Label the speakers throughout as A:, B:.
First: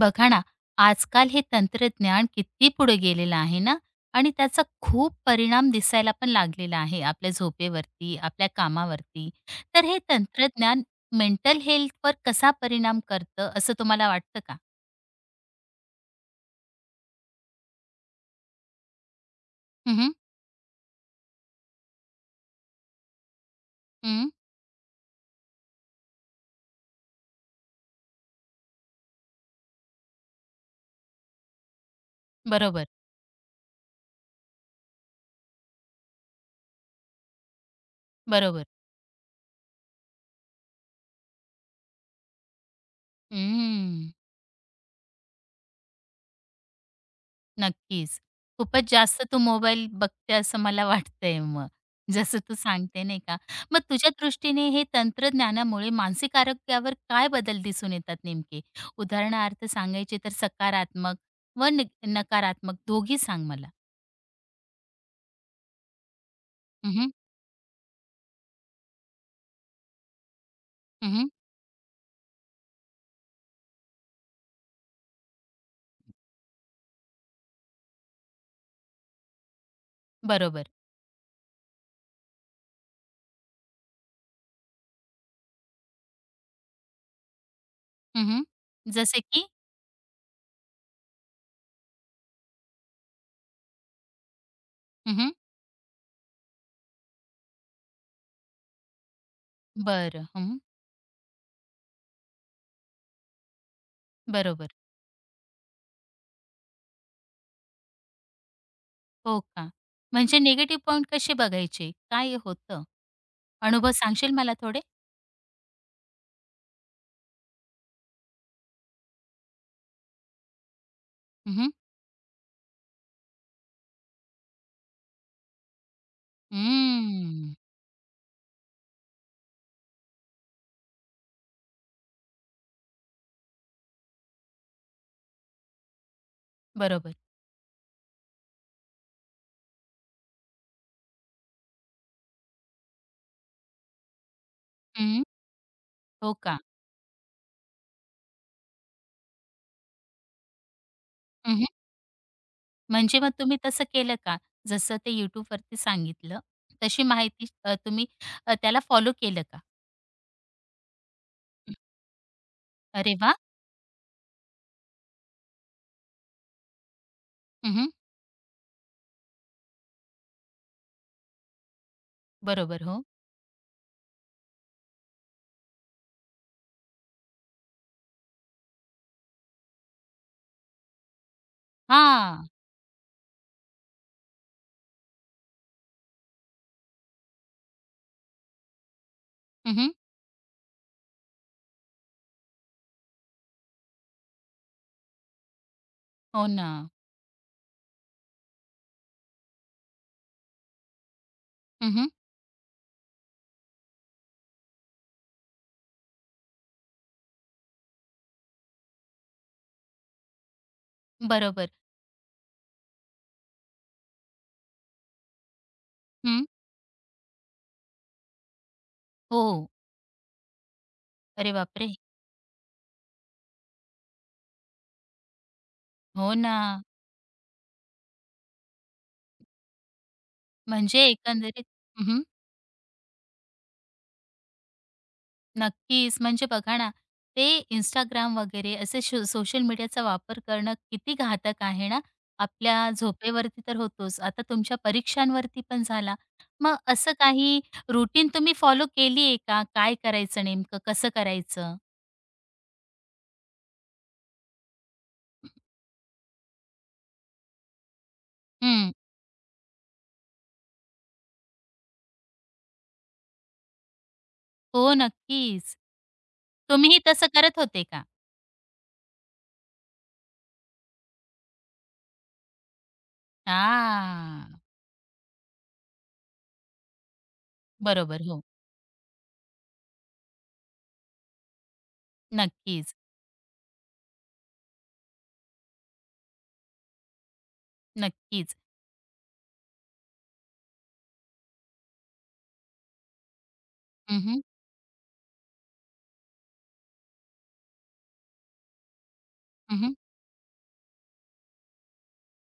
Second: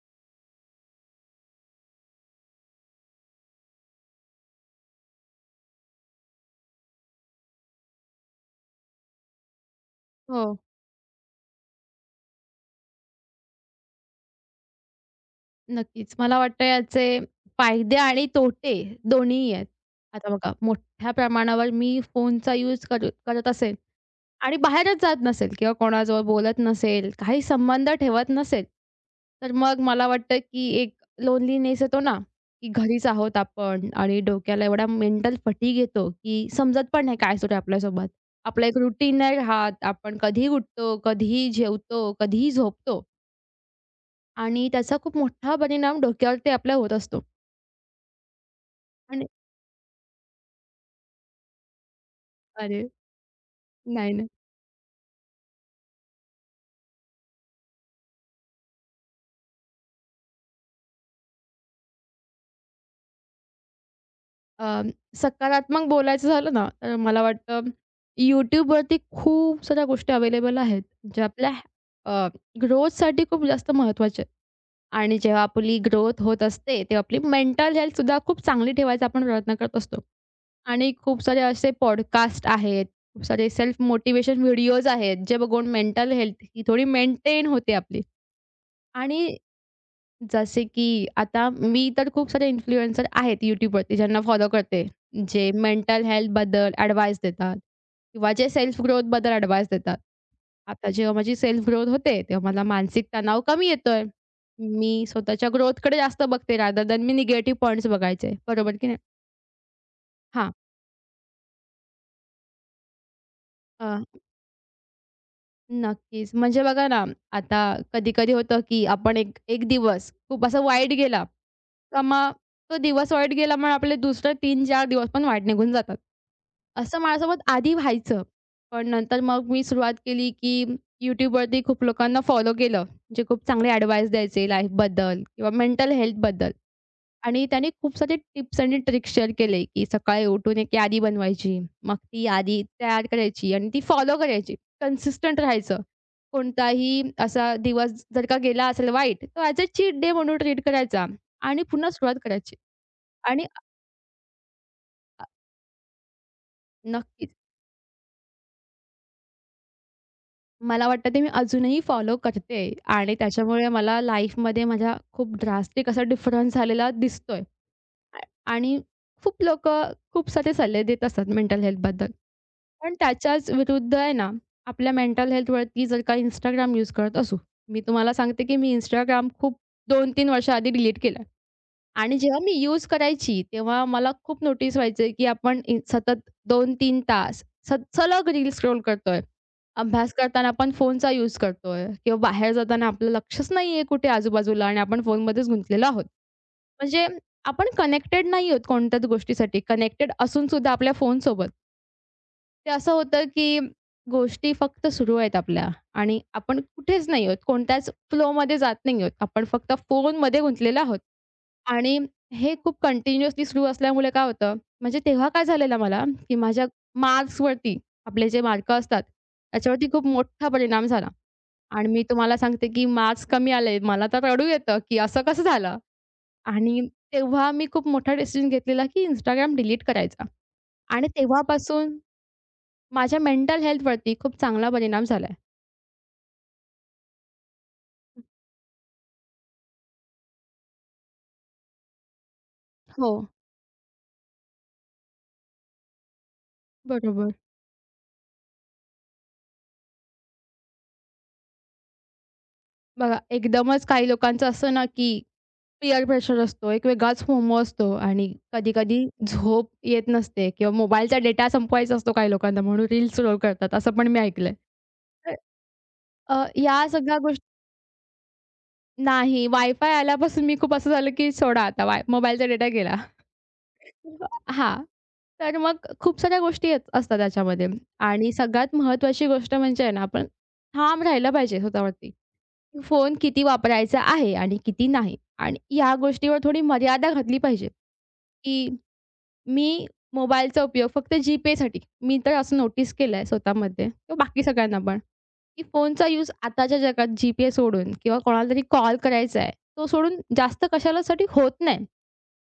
A: बघा ना, आजकाल हे तंत्रज्ञान किती पुढे गेलेलं आहे ना आणि त्याचा खूप परिणाम दिसायला पण लागलेला आहे आपल्या झोपेवरती, आपल्या कामावरती. तर हे
B: हो,
A: तंत्रज्ञान मेंटल हेल्थवर कसा परिणाम करतं असं तुम्हाला वाटतं का?
B: नक्कीच. मला वाटतं याचे फायदे आणि तोटे दोन्हीही आहेत.
A: हं, हं.
B: आता बघा मोठ्या प्रमाणावर मी फोनचा यूज करत असेल आणि बाहेरच जात नसेल किंवा कोणाजवळ बोलत नसेल, काही संबंध ठेवत नसेल, तर मग मला वाटतं की एक लोनलीनेस येतो ना, की
A: बरोबर,
B: घरीच आहोत आपण आणि डोक्याला एवढा मेंटल फटीग येतो, की समजत पण नाही काय सुरू आहे आपल्यासोबत.
A: बरोबर.
B: आपलं एक रुटीन नाही राहत. आपण कधीही उठतो, कधीही जेवतो, कधीही झोपतो.
A: हं.
B: आणि त्याचा खूप मोठा परिणाम डोक्यावरती आपल्या होत असतो.
A: नक्कीच. खूपच जास्त
B: आणि
A: तू मोबाईल बघते असं मला वाटतंय मग. जसं तू
B: अरे,
A: सांगते नाही का. मग तुझ्या
B: नाही, नाही.
A: दृष्टीने हे तंत्रज्ञानामुळे मानसिक आरोग्यावर काय बदल दिसून येतात नेमके? उदाहरणार्थ सांगायचे तर सकारात्मक व न नकारात्मक दोघी सांग मला?
B: अ, सकारात्मक बोलायचं झालं ना,
A: हं,
B: तर
A: हं.
B: मला वाटतं YouTubeवरती खूप साऱ्या गोष्टी अवेलेबल आहेत, ज्या आपल्या अ, ग्रोथसाठी खूप जास्त महत्त्वाच्या आहेत. आणि जेव्हा आपली ग्रोथ होत असते, तेव्हा आपली मेंटल हेल्थसुद्धा खूप चांगली ठेवायचा आपण प्रयत्न करत असतो.
A: बरोबर.
B: आणि खूप सारे असे पॉडकास्ट आहेत, खूप सारे सेल्फ मोटिव्हेशन व्हिडिओज आहेत, जे बघून मेंटल हेल्थ ही थोडी मेंटेन होते आपली.
A: हं, जसे
B: आणि
A: की?
B: जसे की आता मी तर खूप सारे इन्फ्लुएन्सर आहेत YouTubeवरती ज्यांना फॉलो करते.
A: हं,
B: जे मेंटल हेल्थबद्दल ॲडवाईस देतात किंवा जे सेल्फ ग्रोथबद्दल ॲडवाईस देतात.
A: बरं. हं.
B: आता जेव्हा माझी सेल्फ ग्रोथ होते, तेव्हा मला मानसिक तणाव कमी येतोय.
A: बरोबर.
B: मी स्वतःच्या ग्रोथकडे जास्त बघते रादर दॅन मी निगेटिव्ह पॉइंट्स बघायचे. बरोबर की नाही?
A: हो का. म्हणजे
B: हां.
A: निगेटिव्ह पॉइंट कसे बघायचे? काय होतं? अनुभव सांगशील मला थोडे?
B: नक्कीच. म्हणजे बघा ना, आता कधी-कधी होतं, की आपण एक एक दिवस खूप असा वाईट गेला,
A: हं,
B: तर मग तो दिवस वाईट गेला मग आपले दुसरे तीन 4 दिवस पण वाईट निघून जातात. असं माझ्यासोबत
A: हम्म.
B: आधी व्हायचं. पण नंतर मग मी सुरुवात केली, की YouTubeवरती खूप लोकांना फॉलो केलं, जे खूप चांगले ॲडवाईस द्यायचे लाईफबद्दल किंवा मेंटल हेल्थबद्दल.
A: बरोबर.
B: आणि त्याने खूप सारे टिप्स आणि ट्रिक्स शेअर केले, की सकाळी उठून एक यादी बनवायची, मग ती यादी तयार करायची आणि ती फॉलो करायची.
A: हं,
B: कन्सिस्टंट राहायचं.
A: हो का?
B: कोणताही असा दिवस जर का गेला असेल वाईट, तो ॲज अ चीट डे म्हणून ट्रीट करायचा
A: हं,
B: आणि
A: हं.
B: पुन्हा सुरुवात करायची
A: म्हणजे मग
B: आणि
A: तुम्ही तसं केलं का? जसं ते
B: अ,
A: YouTubeवरती सांगितलं, तशी
B: नक्कीच
A: माहिती तुम्ही त्याला फॉलो केलं का?
B: मला वाटतं ते मी अजूनही फॉलो करते आणि
A: अरे वा,
B: त्याच्यामुळे मला लाईफमध्ये माझ्या खूप ड्रास्टिक असा डिफरन्स झालेला दिसतोय
A: हं,
B: आ आणि खूप लोकं खूप सारे सल्ले देत असतात मेंटल हेल्थबद्दल.
A: बरोबर,
B: पण
A: हो.
B: त्याच्याच विरुद्ध आहे ना, आपल्या मेंटल हेल्थवरती जर का Instagram यूज करत असू. मी तुम्हाला सांगते की मी Instagram खूप 2-3 वर्षाआधी डिलीट केलं. आणि जेव्हा
A: हां.
B: मी यूज करायची, तेव्हा मला खूप नोटीस व्हायचं की आपण सतत दोन तीन तास सलग रील स्क्रोल करतोय.
A: हं,
B: अभ्यास करताना आपण फोनचा यूज करतोय किंवा बाहेर जाताना आपलं लक्षच नाहीये कुठे आजूबाजूला आणि आपण फोनमध्येच गुंतलेलो आहोत.
A: हो ना.
B: म्हणजे आपण कनेक्टेड नाही आहोत कोणत्याच गोष्टीसाठी. कनेक्टेड असून सुद्धा आपल्या फोनसोबत.
A: हं,
B: ते असं होतं, की गोष्टी फक्त सुरू आहेत आपल्या आणि आपण कुठेच नाही आहोत. कोणत्याच फ्लोमध्ये जात नाही आहोत. आपण फक्त फोनमध्ये गुंतलेलो आहोत.
A: बरोबर.
B: आणि हे खूप कंटिन्युअसली सुरू असल्यामुळे काय होतं, म्हणजे तेव्हा काय झालेलं मला, की
A: हं.
B: माझ्या मार्क्सवरती आपले जे मार्क असतात,
A: हो.
B: त्याच्यावरती खूप मोठा परिणाम झाला.
A: अरे
B: आणि
A: बापरे!
B: मी तुम्हाला सांगते, की मार्क्स कमी आले. मला तर रडू येतं, की असं कसं झालं?
A: हो ना.
B: आणि तेव्हा मी खूप मोठा डिसिजन घेतलेला, की Instagram डिलीट करायचा.
A: म्हणजे
B: आणि
A: एकंदरीत
B: तेव्हापासून
A: हं, हं.
B: माझ्या मेंटल हेल्थवरती खूप चांगला परिणाम झालाय.
A: नक्कीच. म्हणजे बघा ना, ते इंस्टाग्राम वगैरे असे शो सोशल मीडियाचा वापर करणं किती घातक आहे ना. आपल्या
B: हो,
A: झोपेवरती तर होतोच, आता तुमच्या परीक्षांवरती पण झाला. मग असं
B: बरोबर.
A: काही रुटीन तुम्ही फॉलो केली आहे का? काय करायचं नेमकं? कसं करायचं?
B: बघा एकदमच काही लोकांचं असतं ना, की पीअर प्रेशर असतो, एक वेगळाच फोमो असतो आणि
A: हं.
B: कधी-कधी झोप येत नसते किंवा मोबाईलचा डेटा संपवायचा असतो काही लोकांना म्हणून रील्स स्क्रोल करतात, असं पण मी ऐकलंय.
A: हो,
B: तर
A: नक्कीच.
B: या
A: तुम्हीही
B: सगळ्या
A: तसं
B: गोष्टी
A: करत होते का?
B: नाही, वायफाय आल्यापासून मी खूप असं झालं, की सोडा आता वाय मोबाईलचा डेटा गेला.
A: हां.
B: हां. तर मग खूप साऱ्या गोष्टी येत असतात त्याच्यामध्ये
A: बरोबर.
B: आणि
A: हो.
B: सगळ्यात महत्त्वाची गोष्ट म्हणजे आहे ना, आपण ठाम राहिलं पाहिजे स्वतःवरती.
A: नक्कीच,
B: फोन किती वापरायचा आहे आणि किती नाही आणि ह्या गोष्टीवर थोडी मर्यादा घातली पाहिजे,
A: नक्कीच.
B: की मी मोबाईलचा उपयोग फक्त जी-पेसाठी मी तर असं नोटीस केलंय स्वतःमध्ये
A: हं,
B: किंवा
A: हं.
B: बाकी सगळ्यांना पण, की फोनचा यूज आताच्या जगात जी सोडून किंवा कोणाला तरी कॉल करायचा आहे, तो सोडून जास्त कशालासाठी होत नाही.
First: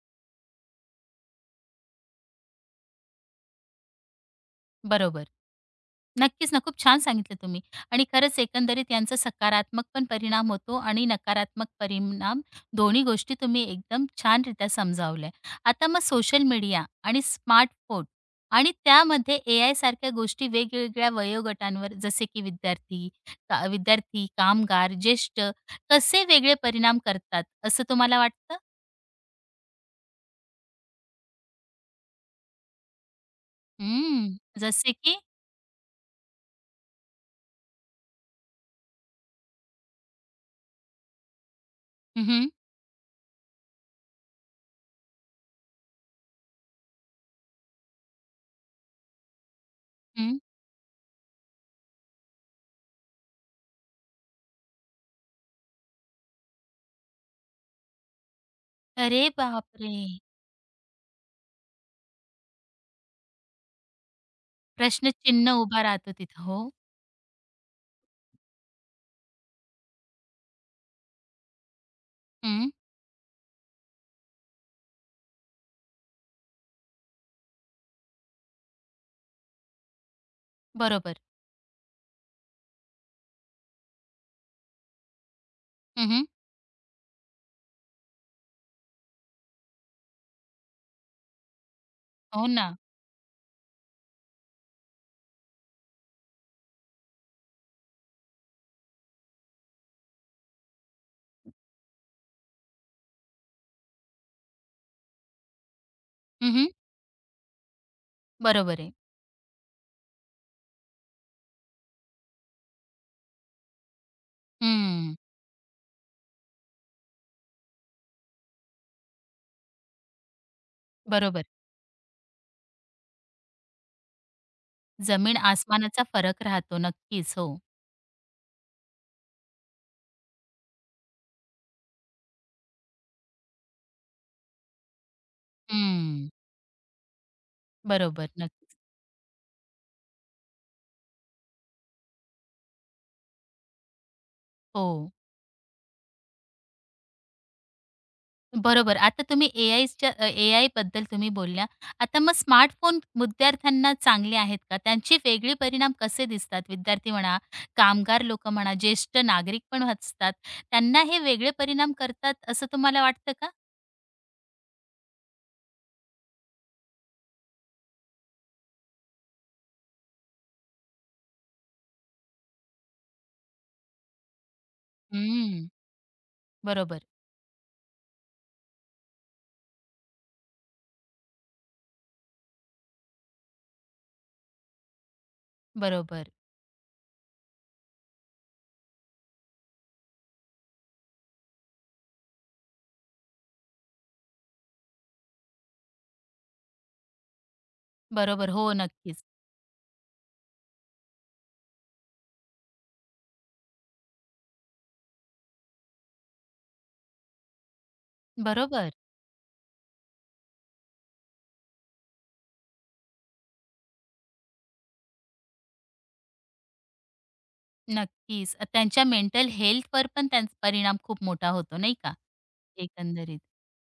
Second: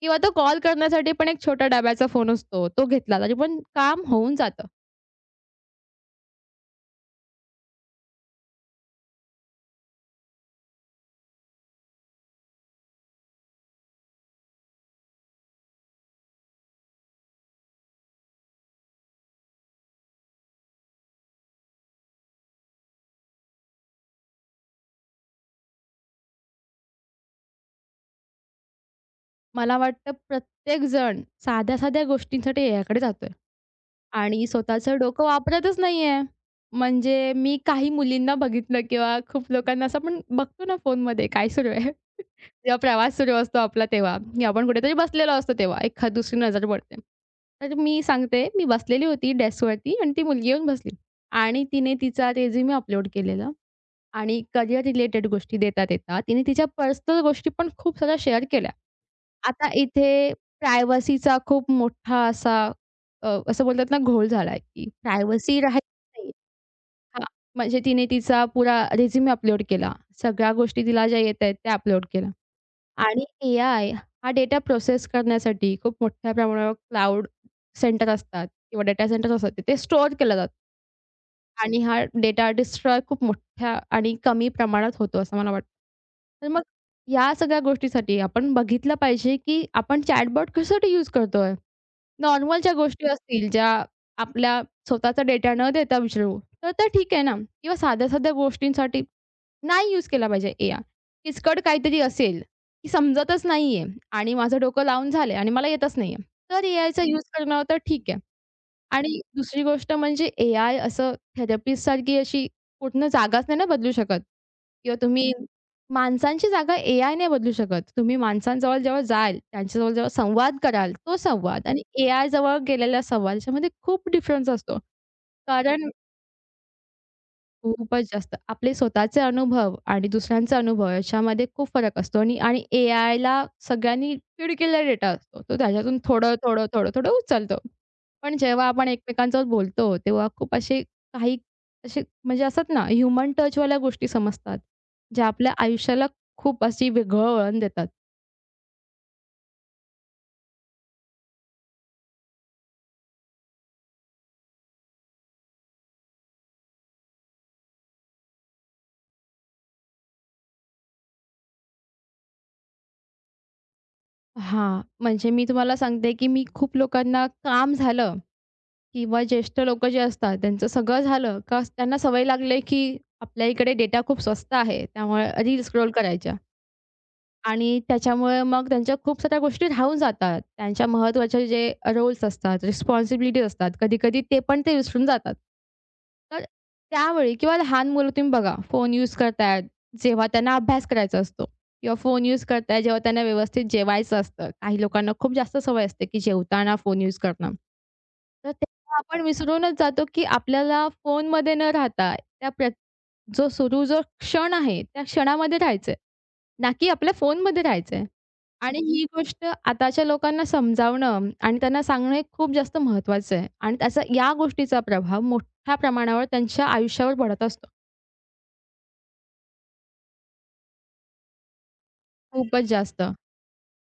B: किंवा तो कॉल करण्यासाठी पण एक छोटा डब्याचा फोन असतो. तो घेतला तरी पण काम होऊन जातं.
A: बरोबर. नक्कीच ना, खूप छान सांगितलं तुम्ही आणि खरंच एकंदरीत यांचा सकारात्मक पण परिणाम होतो आणि नकारात्मक परिणाम दोन्ही गोष्टी तुम्ही एकदम छानरित्या समजावल्या. आता मग सोशल मीडिया आणि स्मार्टफोन आणि त्यामध्ये एआय सारख्या गोष्टी वेगवेगळ्या वयोगटांवर जसे की विद्यार्थी, कामगार, ज्येष्ठ कसे वेगळे परिणाम करतात असं तुम्हाला वाटतं?
B: मला वाटतं प्रत्येक जण साध्या-साध्या गोष्टींसाठी याकडे जातोय
A: हं,
B: आणि
A: जसे
B: स्वतःचं
A: की?
B: डोकं वापरतच नाहीये. म्हणजे मी काही मुलींना बघितलं किंवा खूप लोकांना असं आपण बघतो ना फोनमध्ये काय सुरू आहे.
A: हं, हं,
B: जेव्हा प्रवास सुरू असतो आपला तेव्हा, की आपण कुठेतरी बसलेलो असतो तेव्हा एखाद दुसरी नजर पडते. तर मी सांगते मी बसलेली होती डेस्कवरती आणि ती मुलगी येऊन बसली आणि तिने तिचा रेझ्युमे अपलोड केलेला. आणि करियर रिलेटेड गोष्टी देता-देता तिने तिच्या पर्सनल गोष्टी पण खूप साऱ्या शेअर केल्या.
A: अरे
B: आता
A: बापरे!
B: इथे प्रायव्हसीचा खूप मोठा असा असं बोलतात ना घोळ झाला आहे, की
A: प्रश्नचिन्ह
B: प्रायव्हसी
A: उभा राहतो
B: राहायची नाही.
A: तिथं. हो.
B: हां, म्हणजे तिने तिचा पुरा रिझ्यूम अपलोड केला. सगळ्या गोष्टी तिला ज्या येत आहेत त्या अपलोड केल्या.
A: हं.
B: आणि ए-आय हा डेटा प्रोसेस करण्यासाठी खूप मोठ्या प्रमाणावर क्लाउड सेंटर असतात किंवा डेटा सेंटर्स असतात, तिथे स्टोअर केला जातो.
A: बरोबर.
B: आणि हा डेटा डिस्ट्रॉय खूप मोठ्या आणि कमी प्रमाणात होतो असं मला वाटतं.
A: हं,
B: तर मग या सगळ्या गोष्टीसाठी आपण बघितलं पाहिजे, की आपण चॅटबॉट कशासाठी यूज करतोय?
A: हो
B: नॉर्मल ज्या
A: ना.
B: गोष्टी असतील, ज्या आपल्या स्वतःचा डेटा न देता विचारू, तर ते ठीक आहे ना किंवा साध्या-साध्या गोष्टींसाठी नाही यूज केला पाहिजे एआय. किचकट काहीतरी असेल, की समजतच नाहीये आणि माझं डोकं लावून झालंय आणि मला येतच नाहीये. तर
A: हं,
B: एआयचा यूज करणं तर ठीक आहे.
A: बरोबर आहे.
B: आणि दुसरी गोष्ट म्हणजे एआय असं थेरपिस्टसारखी अशी कुठनं जागाच नाही ना बदलू शकत किंवा
A: हं.
B: तुम्ही माणसांची जागा एआयने बदलू शकत. तुम्ही माणसांजवळ जेव्हा जाल, त्यांच्याजवळ जेव्हा संवाद कराल, तो
A: बरोबर.
B: संवाद आणि एआयजवळ गेलेला संवाद याच्यामध्ये खूप डिफरन्स असतो.
A: जमीन
B: कारण
A: आसमानाचा फरक राहतो. नक्कीच. हो.
B: खूपच जास्त. आपले स्वतःचे अनुभव आणि दुसऱ्यांचा अनुभव याच्यामध्ये खूप फरक असतो आणि आणि एआयला सगळ्यांनी फीड केलेला डेटा असतो. तो त्याच्यातून
A: हं.
B: थोडं, थोडं, थोडं, थोडं उचलतो.
A: बरोबर.
B: पण जेव्हा
A: नक्कीच.
B: आपण एकमेकांसोबत बोलतो, तेव्हा खूप असे काही असे म्हणजे असतात ना, ह्युमन टचवाल्या गोष्टी समजतात,
A: हो.
B: ज्या आपल्या आयुष्याला खूप अशी वेगळं वळण देतात.
A: बरोबर. आता तुम्ही एआयच्या एआयबद्दल तुम्ही बोलल्या. आता मग स्मार्टफोन विद्यार्थ्यांना चांगले आहेत का? त्यांचे वेगळे परिणाम कसे दिसतात? विद्यार्थी म्हणा, कामगार लोकं म्हणा, ज्येष्ठ नागरिक पण असतात. त्यांना हे वेगळे परिणाम करतात असं तुम्हाला वाटतं का?
B: हां, म्हणजे मी तुम्हाला सांगते, की मी खूप लोकांना काम झालं किंवा ज्येष्ठ लोकं जे असतात, त्यांचं सगळं झालं का त्यांना सवय लागले की आपल्या इकडे डेटा खूप स्वस्त आहे. त्यामुळे रील्स
A: हं.
B: स्क्रोल करायच्या.
A: बरोबर.
B: आणि त्याच्यामुळे मग त्यांच्या खूप साऱ्या गोष्टी राहून जातात. त्यांच्या महत्त्वाचे जे रोल्स असतात, रिस्पॉन्सिबिलिटीज असतात, कधी-कधी ते पण ते विसरून जातात.
A: बरोबर.
B: तर त्यावेळी किंवा लहान मुलं तुम्ही बघा, फोन यूज करतायत जेव्हा त्यांना अभ्यास करायचा असतो किंवा फोन यूज करतायत जेव्हा त्यांना व्यवस्थित जेवायचं असतं. काही लोकांना खूप जास्त सवय असते, की जेवताना फोन यूज करणं.
A: बरोबर.
B: तर
A: हो.
B: तेव्हा आपण
A: नक्कीच.
B: विसरूनच जातो, की आपल्याला फोनमध्ये न राहता त्या जो क्षण आहे, त्या क्षणामध्ये राहायचंय. ना की आपल्या फोनमध्ये राहायचंय. आणि
A: बरोबर.
B: ही गोष्ट आताच्या लोकांना समजावणं आणि त्यांना सांगणं हे खूप जास्त महत्त्वाचं आहे. आणि त्याचा या गोष्टीचा प्रभाव मोठ्या प्रमाणावर त्यांच्या आयुष्यावर पडत असतो.
A: नक्कीच. त्यांच्या मेंटल हेल्थवर पण त्यांचा परिणाम खूप मोठा होतो नाही का?
B: खूपच जास्त.
A: एकंदरीत.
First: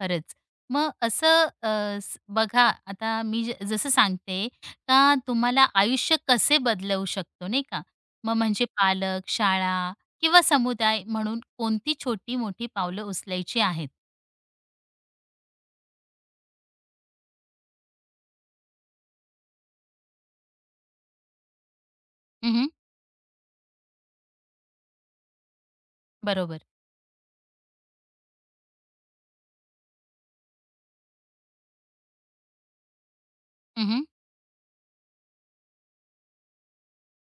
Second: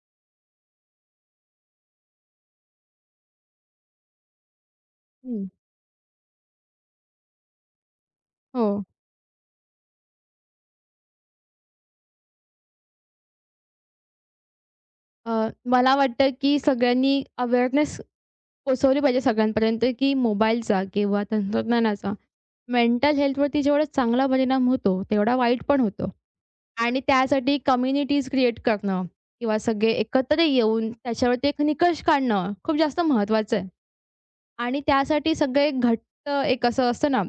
A: खरंच. मग बघा आता मी जसं सांगते का
B: हं.
A: तुम्हाला आयुष्य कसे बदलवू शकतो नाही का? मग म्हणजे
B: हो.
A: पालक, शाळा किंवा समुदाय म्हणून कोणती छोटी-मोठी पावलं उचलायची आहेत?
B: अ, मला वाटतं की सगळ्यांनी अवेअरनेस पोहोचवली पाहिजे सगळ्यांपर्यंत की मोबाईलचा किंवा तंत्रज्ञानाचा
A: हं,
B: मेंटल हेल्थवरती जेवढा चांगला परिणाम होतो, तेवढा वाईट पण होतो.
A: बरोबर.
B: आणि त्यासाठी कम्युनिटीज क्रिएट करणं किंवा सगळे एकत्र येऊन त्याच्यावरती एक निकष काढणं खूप जास्त महत्त्वाचं आहे.
A: हं,
B: आणि त्यासाठी सगळे घट्ट एक असं असतं ना,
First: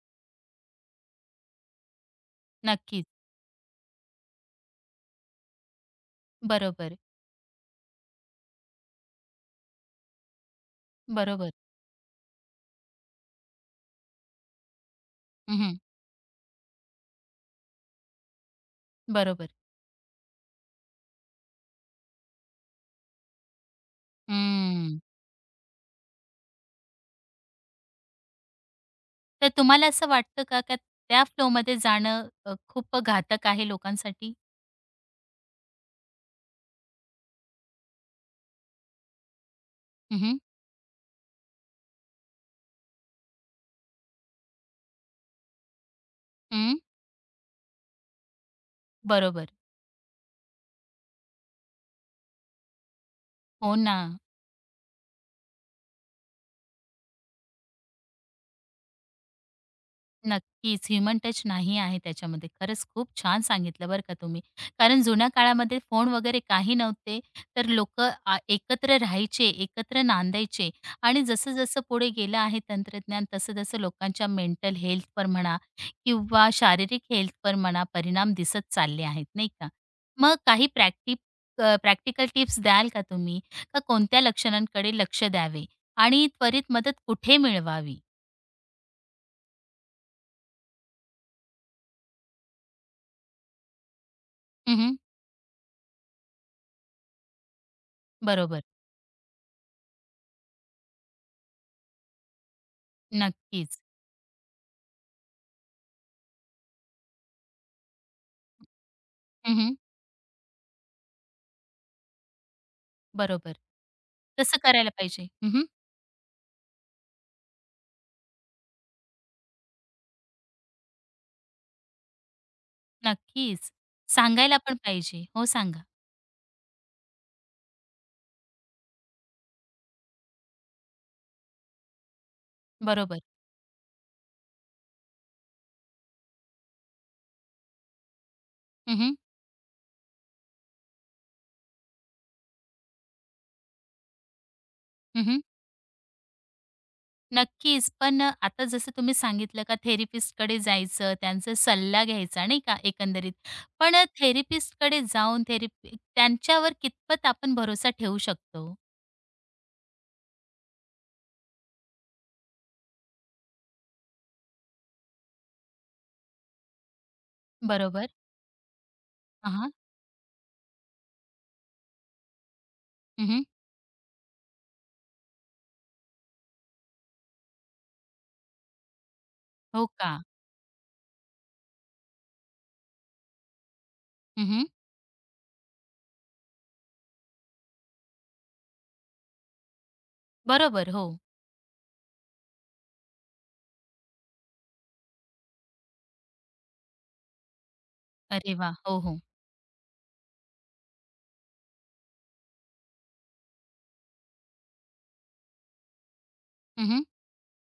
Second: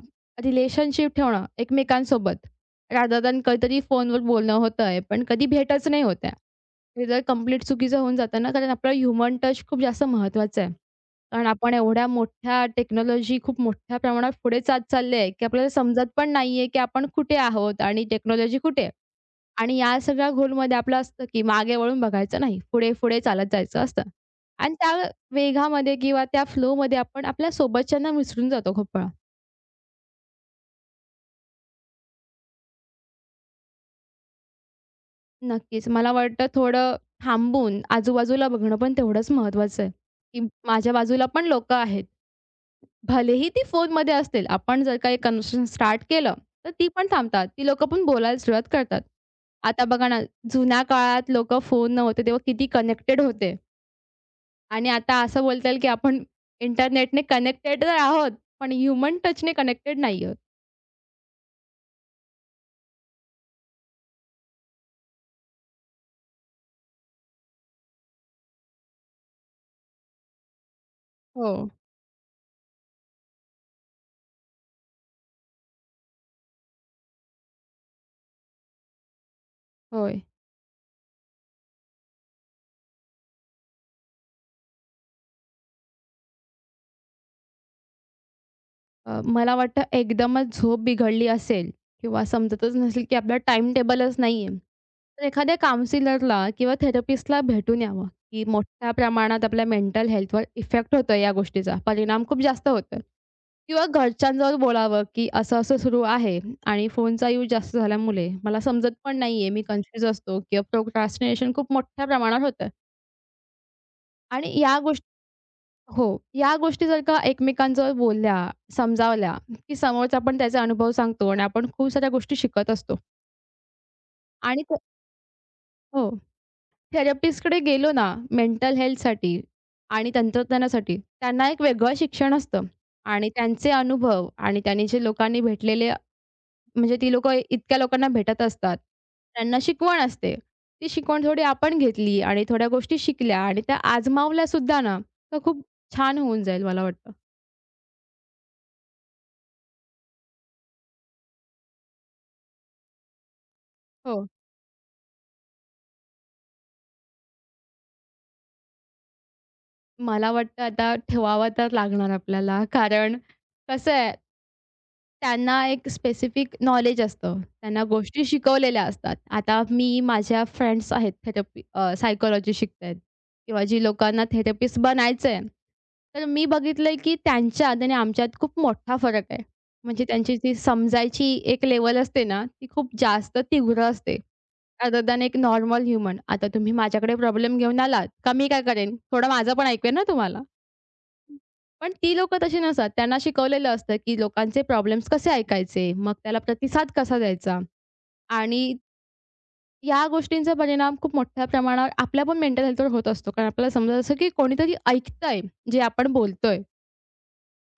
B: रिलेशनशिप ठेवणं एकमेकांसोबत.
A: नक्कीच.
B: रादर दॅन कधीतरी फोनवर बोलणं होतंय, पण कधी भेटच नाही होत आहे.
A: बरोबर,
B: हे जर कंप्लीट चुकीचं होऊन जातं ना, कारण आपला ह्युमन टच खूप जास्त महत्त्वाचा आहे. कारण
A: बरोबर.
B: आपण एवढ्या मोठ्या टेक्नॉलॉजी खूप मोठ्या प्रमाणात पुढे जात चालली आहे, की आपल्याला
A: हं,
B: समजत पण नाहीये, की आपण कुठे आहोत आणि टेक्नॉलॉजी कुठे आहे?
A: बरोबर.
B: आणि या सगळ्या घोलमध्ये आपलं असतं, की मागे वळून बघायचं नाही. पुढे-पुढे चालत जायचं असतं. आणि त्या
A: हम्म.
B: वेगामध्ये किंवा त्या फ्लोमध्ये आपण आपल्या सोबतच्यांना विसरून जातो खूप वेळा.
A: तर तुम्हाला असं वाटतं का, त्या फ्लोमध्ये जाणं खूप घातक आहे लोकांसाठी?
B: नक्कीच. मला वाटतं थोडं थांबून आजूबाजूला बघणं पण तेवढंच महत्त्वाचं आहे,
A: हं, हं.
B: की माझ्या बाजूला पण लोकं आहेत. भलेही ती फोनमध्ये असतील. आपण जर काही कन्व्हर्सेशन स्टार्ट केलं, तर
A: हं,
B: ती पण थांबतात. ती लोकं पण बोलायला सुरुवात करतात.
A: बरोबर.
B: आता बघा ना, जुन्या काळात लोकं फोन नव्हते तेव्हा किती कनेक्टेड होते.
A: हो ना.
B: आणि आता असं बोलता येईल, की आपण इंटरनेटने कनेक्टेड तर आहोत, पण ह्युमन टचने कनेक्टेड नाही आहोत.
A: नक्कीच. ह्युमन टच नाही आहे त्याच्यामध्ये. खरंच खूप छान सांगितलं बरं का तुम्ही. कारण जुन्या काळामध्ये फोन वगैरे काही नव्हते, तर लोक एकत्र राहायचे, एकत्र नांदायचे आणि
B: हो,
A: जसं-जसं पुढे गेलं आहे तंत्रज्ञान, तसं-तसं लोकांच्या मेंटल हेल्थवर म्हणा किंवा शारीरिक हेल्थवर म्हणा परिणाम दिसत चालले आहेत, नाही का?
B: होय.
A: मग काही प्रॅक्टिकल टिप्स द्याल का तुम्ही? का कोणत्या लक्षणांकडे लक्ष द्यावे आणि त्वरित मदत कुठे मिळवावी?
B: मला वाटतं एकदमच झोप बिघडली असेल किंवा समजतच नसेल की आपला टाईम टेबलच नाहीये.
A: हं,
B: तर एखाद्या काउन्सिलरला किंवा थेरपिस्टला भेटून यावं, की
A: बरोबर.
B: मोठ्या प्रमाणात आपल्या मेंटल हेल्थवर इफेक्ट होतोय या गोष्टीचा. परिणाम खूप जास्त होतोय.
A: नक्कीच.
B: किंवा घरच्यांजवळ बोलावं, की असं-असं सुरू आहे आणि फोनचा यूज जास्त झाल्यामुळे मला समजत पण नाहीये.
A: हं,
B: मी
A: हं.
B: कन्फ्यूज असतो किंवा प्रोक्रॅस्टिनेशन खूप मोठ्या प्रमाणात होतं
A: बरोबर.
B: आणि
A: तसं करायला पाहिजे. हं, हं.
B: हो. या गोष्टी जर का एकमेकांजवळ बोलल्या, समजावल्या, की समोरचा पण त्याचा अनुभव सांगतो आणि आपण खूप साऱ्या गोष्टी शिकत असतो.
A: नक्कीच. सांगायला
B: आणि
A: पण पाहिजे. हो, सांगा.
B: हो. थेरपिस्टकडे गेलो ना मेंटल हेल्थसाठी आणि तंत्रज्ञानासाठी, त्यांना एक वेगळं शिक्षण असतं
A: बरोबर.
B: आणि त्यांचे अनुभव आणि त्यांनी जे लोकांनी भेटलेले म्हणजे ती लोकं इतक्या लोकांना भेटत असतात.
A: हं, हं.
B: त्यांना शिकवण असते. ती शिकवण थोडी आपण घेतली आणि थोड्या गोष्टी शिकल्या आणि त्या आजमावल्यासुद्धा ना,
A: हं,
B: तर
A: हं.
B: खूप छान होऊन जाईल मला वाटतं.
A: नक्कीच. पण आता जसं तुम्ही सांगितलं का थेरपिस्टकडे जायचं, त्यांचा सल्ला घ्यायचा नाही का एकंदरीत. पण
B: हो.
A: थेरपिस्टकडे जाऊन थेरपी त्यांच्यावर कितपत आपण भरोसा ठेवू शकतो?
B: मला वाटतं आता ठेवावा तर लागणार आपल्याला. कारण कसं आहे, त्यांना एक स्पेसिफिक नॉलेज असतं. त्यांना
A: बरोबर.
B: गोष्टी शिकवलेल्या असतात.
A: हां,
B: आता
A: हां.
B: मी माझ्या फ्रेंड्स आहेत थेरपी सायकॉलॉजी शिकतायत किंवा जी लोकांना थेरपिस्ट बनायचं आहे. तर मी बघितलंय की त्यांच्यात आणि आमच्यात खूप मोठा फरक आहे.
A: हो
B: म्हणजे
A: का?
B: त्यांची जी समजायची एक लेव्हल असते ना, ती खूप जास्त तीव्र असते.
A: हं,
B: अदर दॅन एक नॉर्मल ह्युमन. आता तुम्ही माझ्याकडे प्रॉब्लेम घेऊन आलात, का मी काय करेन? थोडं माझं पण ऐकवेन ना तुम्हाला.
A: बरोबर. हो.
B: पण ती लोकं तशी नसतात. त्यांना शिकवलेलं असतं, की लोकांचे प्रॉब्लेम्स कसे ऐकायचे, मग त्याला प्रतिसाद कसा द्यायचा
A: अरे
B: आणि
A: वाह! हो, हो.
B: या गोष्टींचा परिणाम खूप मोठ्या प्रमाणावर आपल्या पण मेंटल हेल्थवर होत असतो. कारण आपल्याला समजत असतं, की कोणीतरी ऐकतंय जे आपण बोलतोय
A: हं, हं.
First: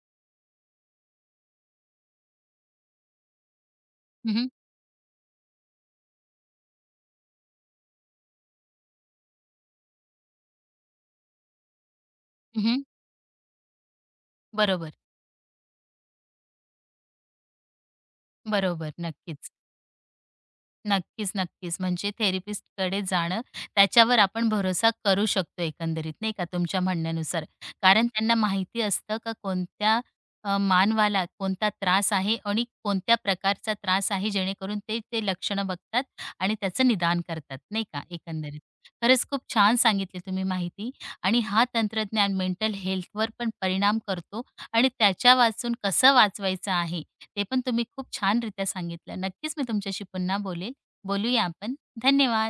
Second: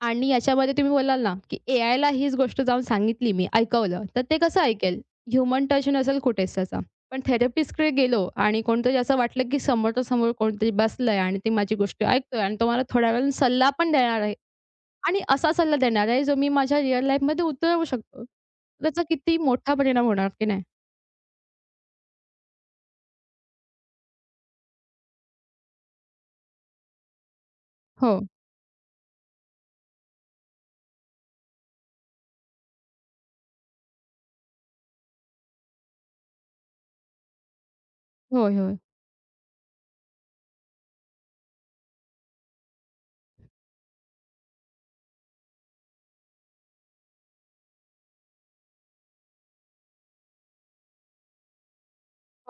B: आणि याच्यामध्ये तुम्ही बोलाल ना, की एआयला हीच गोष्ट जाऊन सांगितली मी, ऐकवलं, तर ते
A: हं,
B: कसं ऐकेल? ह्युमन टच नसेल कुठेच त्याचा. पण थेरपिस्टकडे गेलो आणि कोणतरी असं वाटलं, की समोरच्या समोर कोणतरी बसलंय आणि ते माझी गोष्ट ऐकतोय आणि तो मला थोड्या वेळाने सल्ला पण देणार आहे.
A: बरोबर.
B: आणि असा सल्ला देणार आहे, जो मी माझ्या रिअल लाईफमध्ये उतरवू शकतो.
A: बरोबर.
B: त्याचा किती
A: नक्कीच.
B: मोठा परिणाम होणार की नाही.
A: नक्कीच, नक्कीच. म्हणजे थेरपिस्टकडे जाणं, त्याच्यावर आपण भरोसा करू शकतो एकंदरीत, नाही का, तुमच्या म्हणण्यानुसार. कारण
B: हो.
A: त्यांना माहिती असतं का कोणत्या मानवाला कोणता त्रास आहे आणि कोणत्या प्रकारचा त्रास आहे, जेणेकरून ते ते लक्षणं बघतात आणि त्याचं निदान करतात, नाही का,
B: होय,
A: एकंदरीत.
B: होय.
A: खरंच खूप छान सांगितली तुम्ही माहिती आणि हा तंत्रज्ञान मेंटल हेल्थवर पण परिणाम करतो आणि त्याच्या वाचून कसं वाचवायचं आहे, ते पण तुम्ही खूप छानरित्या सांगितलं. नक्कीच मी तुमच्याशी पुन्हा बोलेन. बोलूया आपण.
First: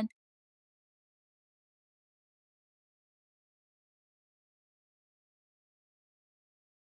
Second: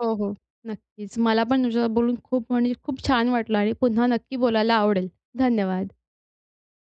B: हो, हो. नक्कीच. मला पण तुझ्यासोबत बोलून खूप म्हणजे खूप छान वाटलं आणि पुन्हा नक्की बोलायला आवडेल. धन्यवाद.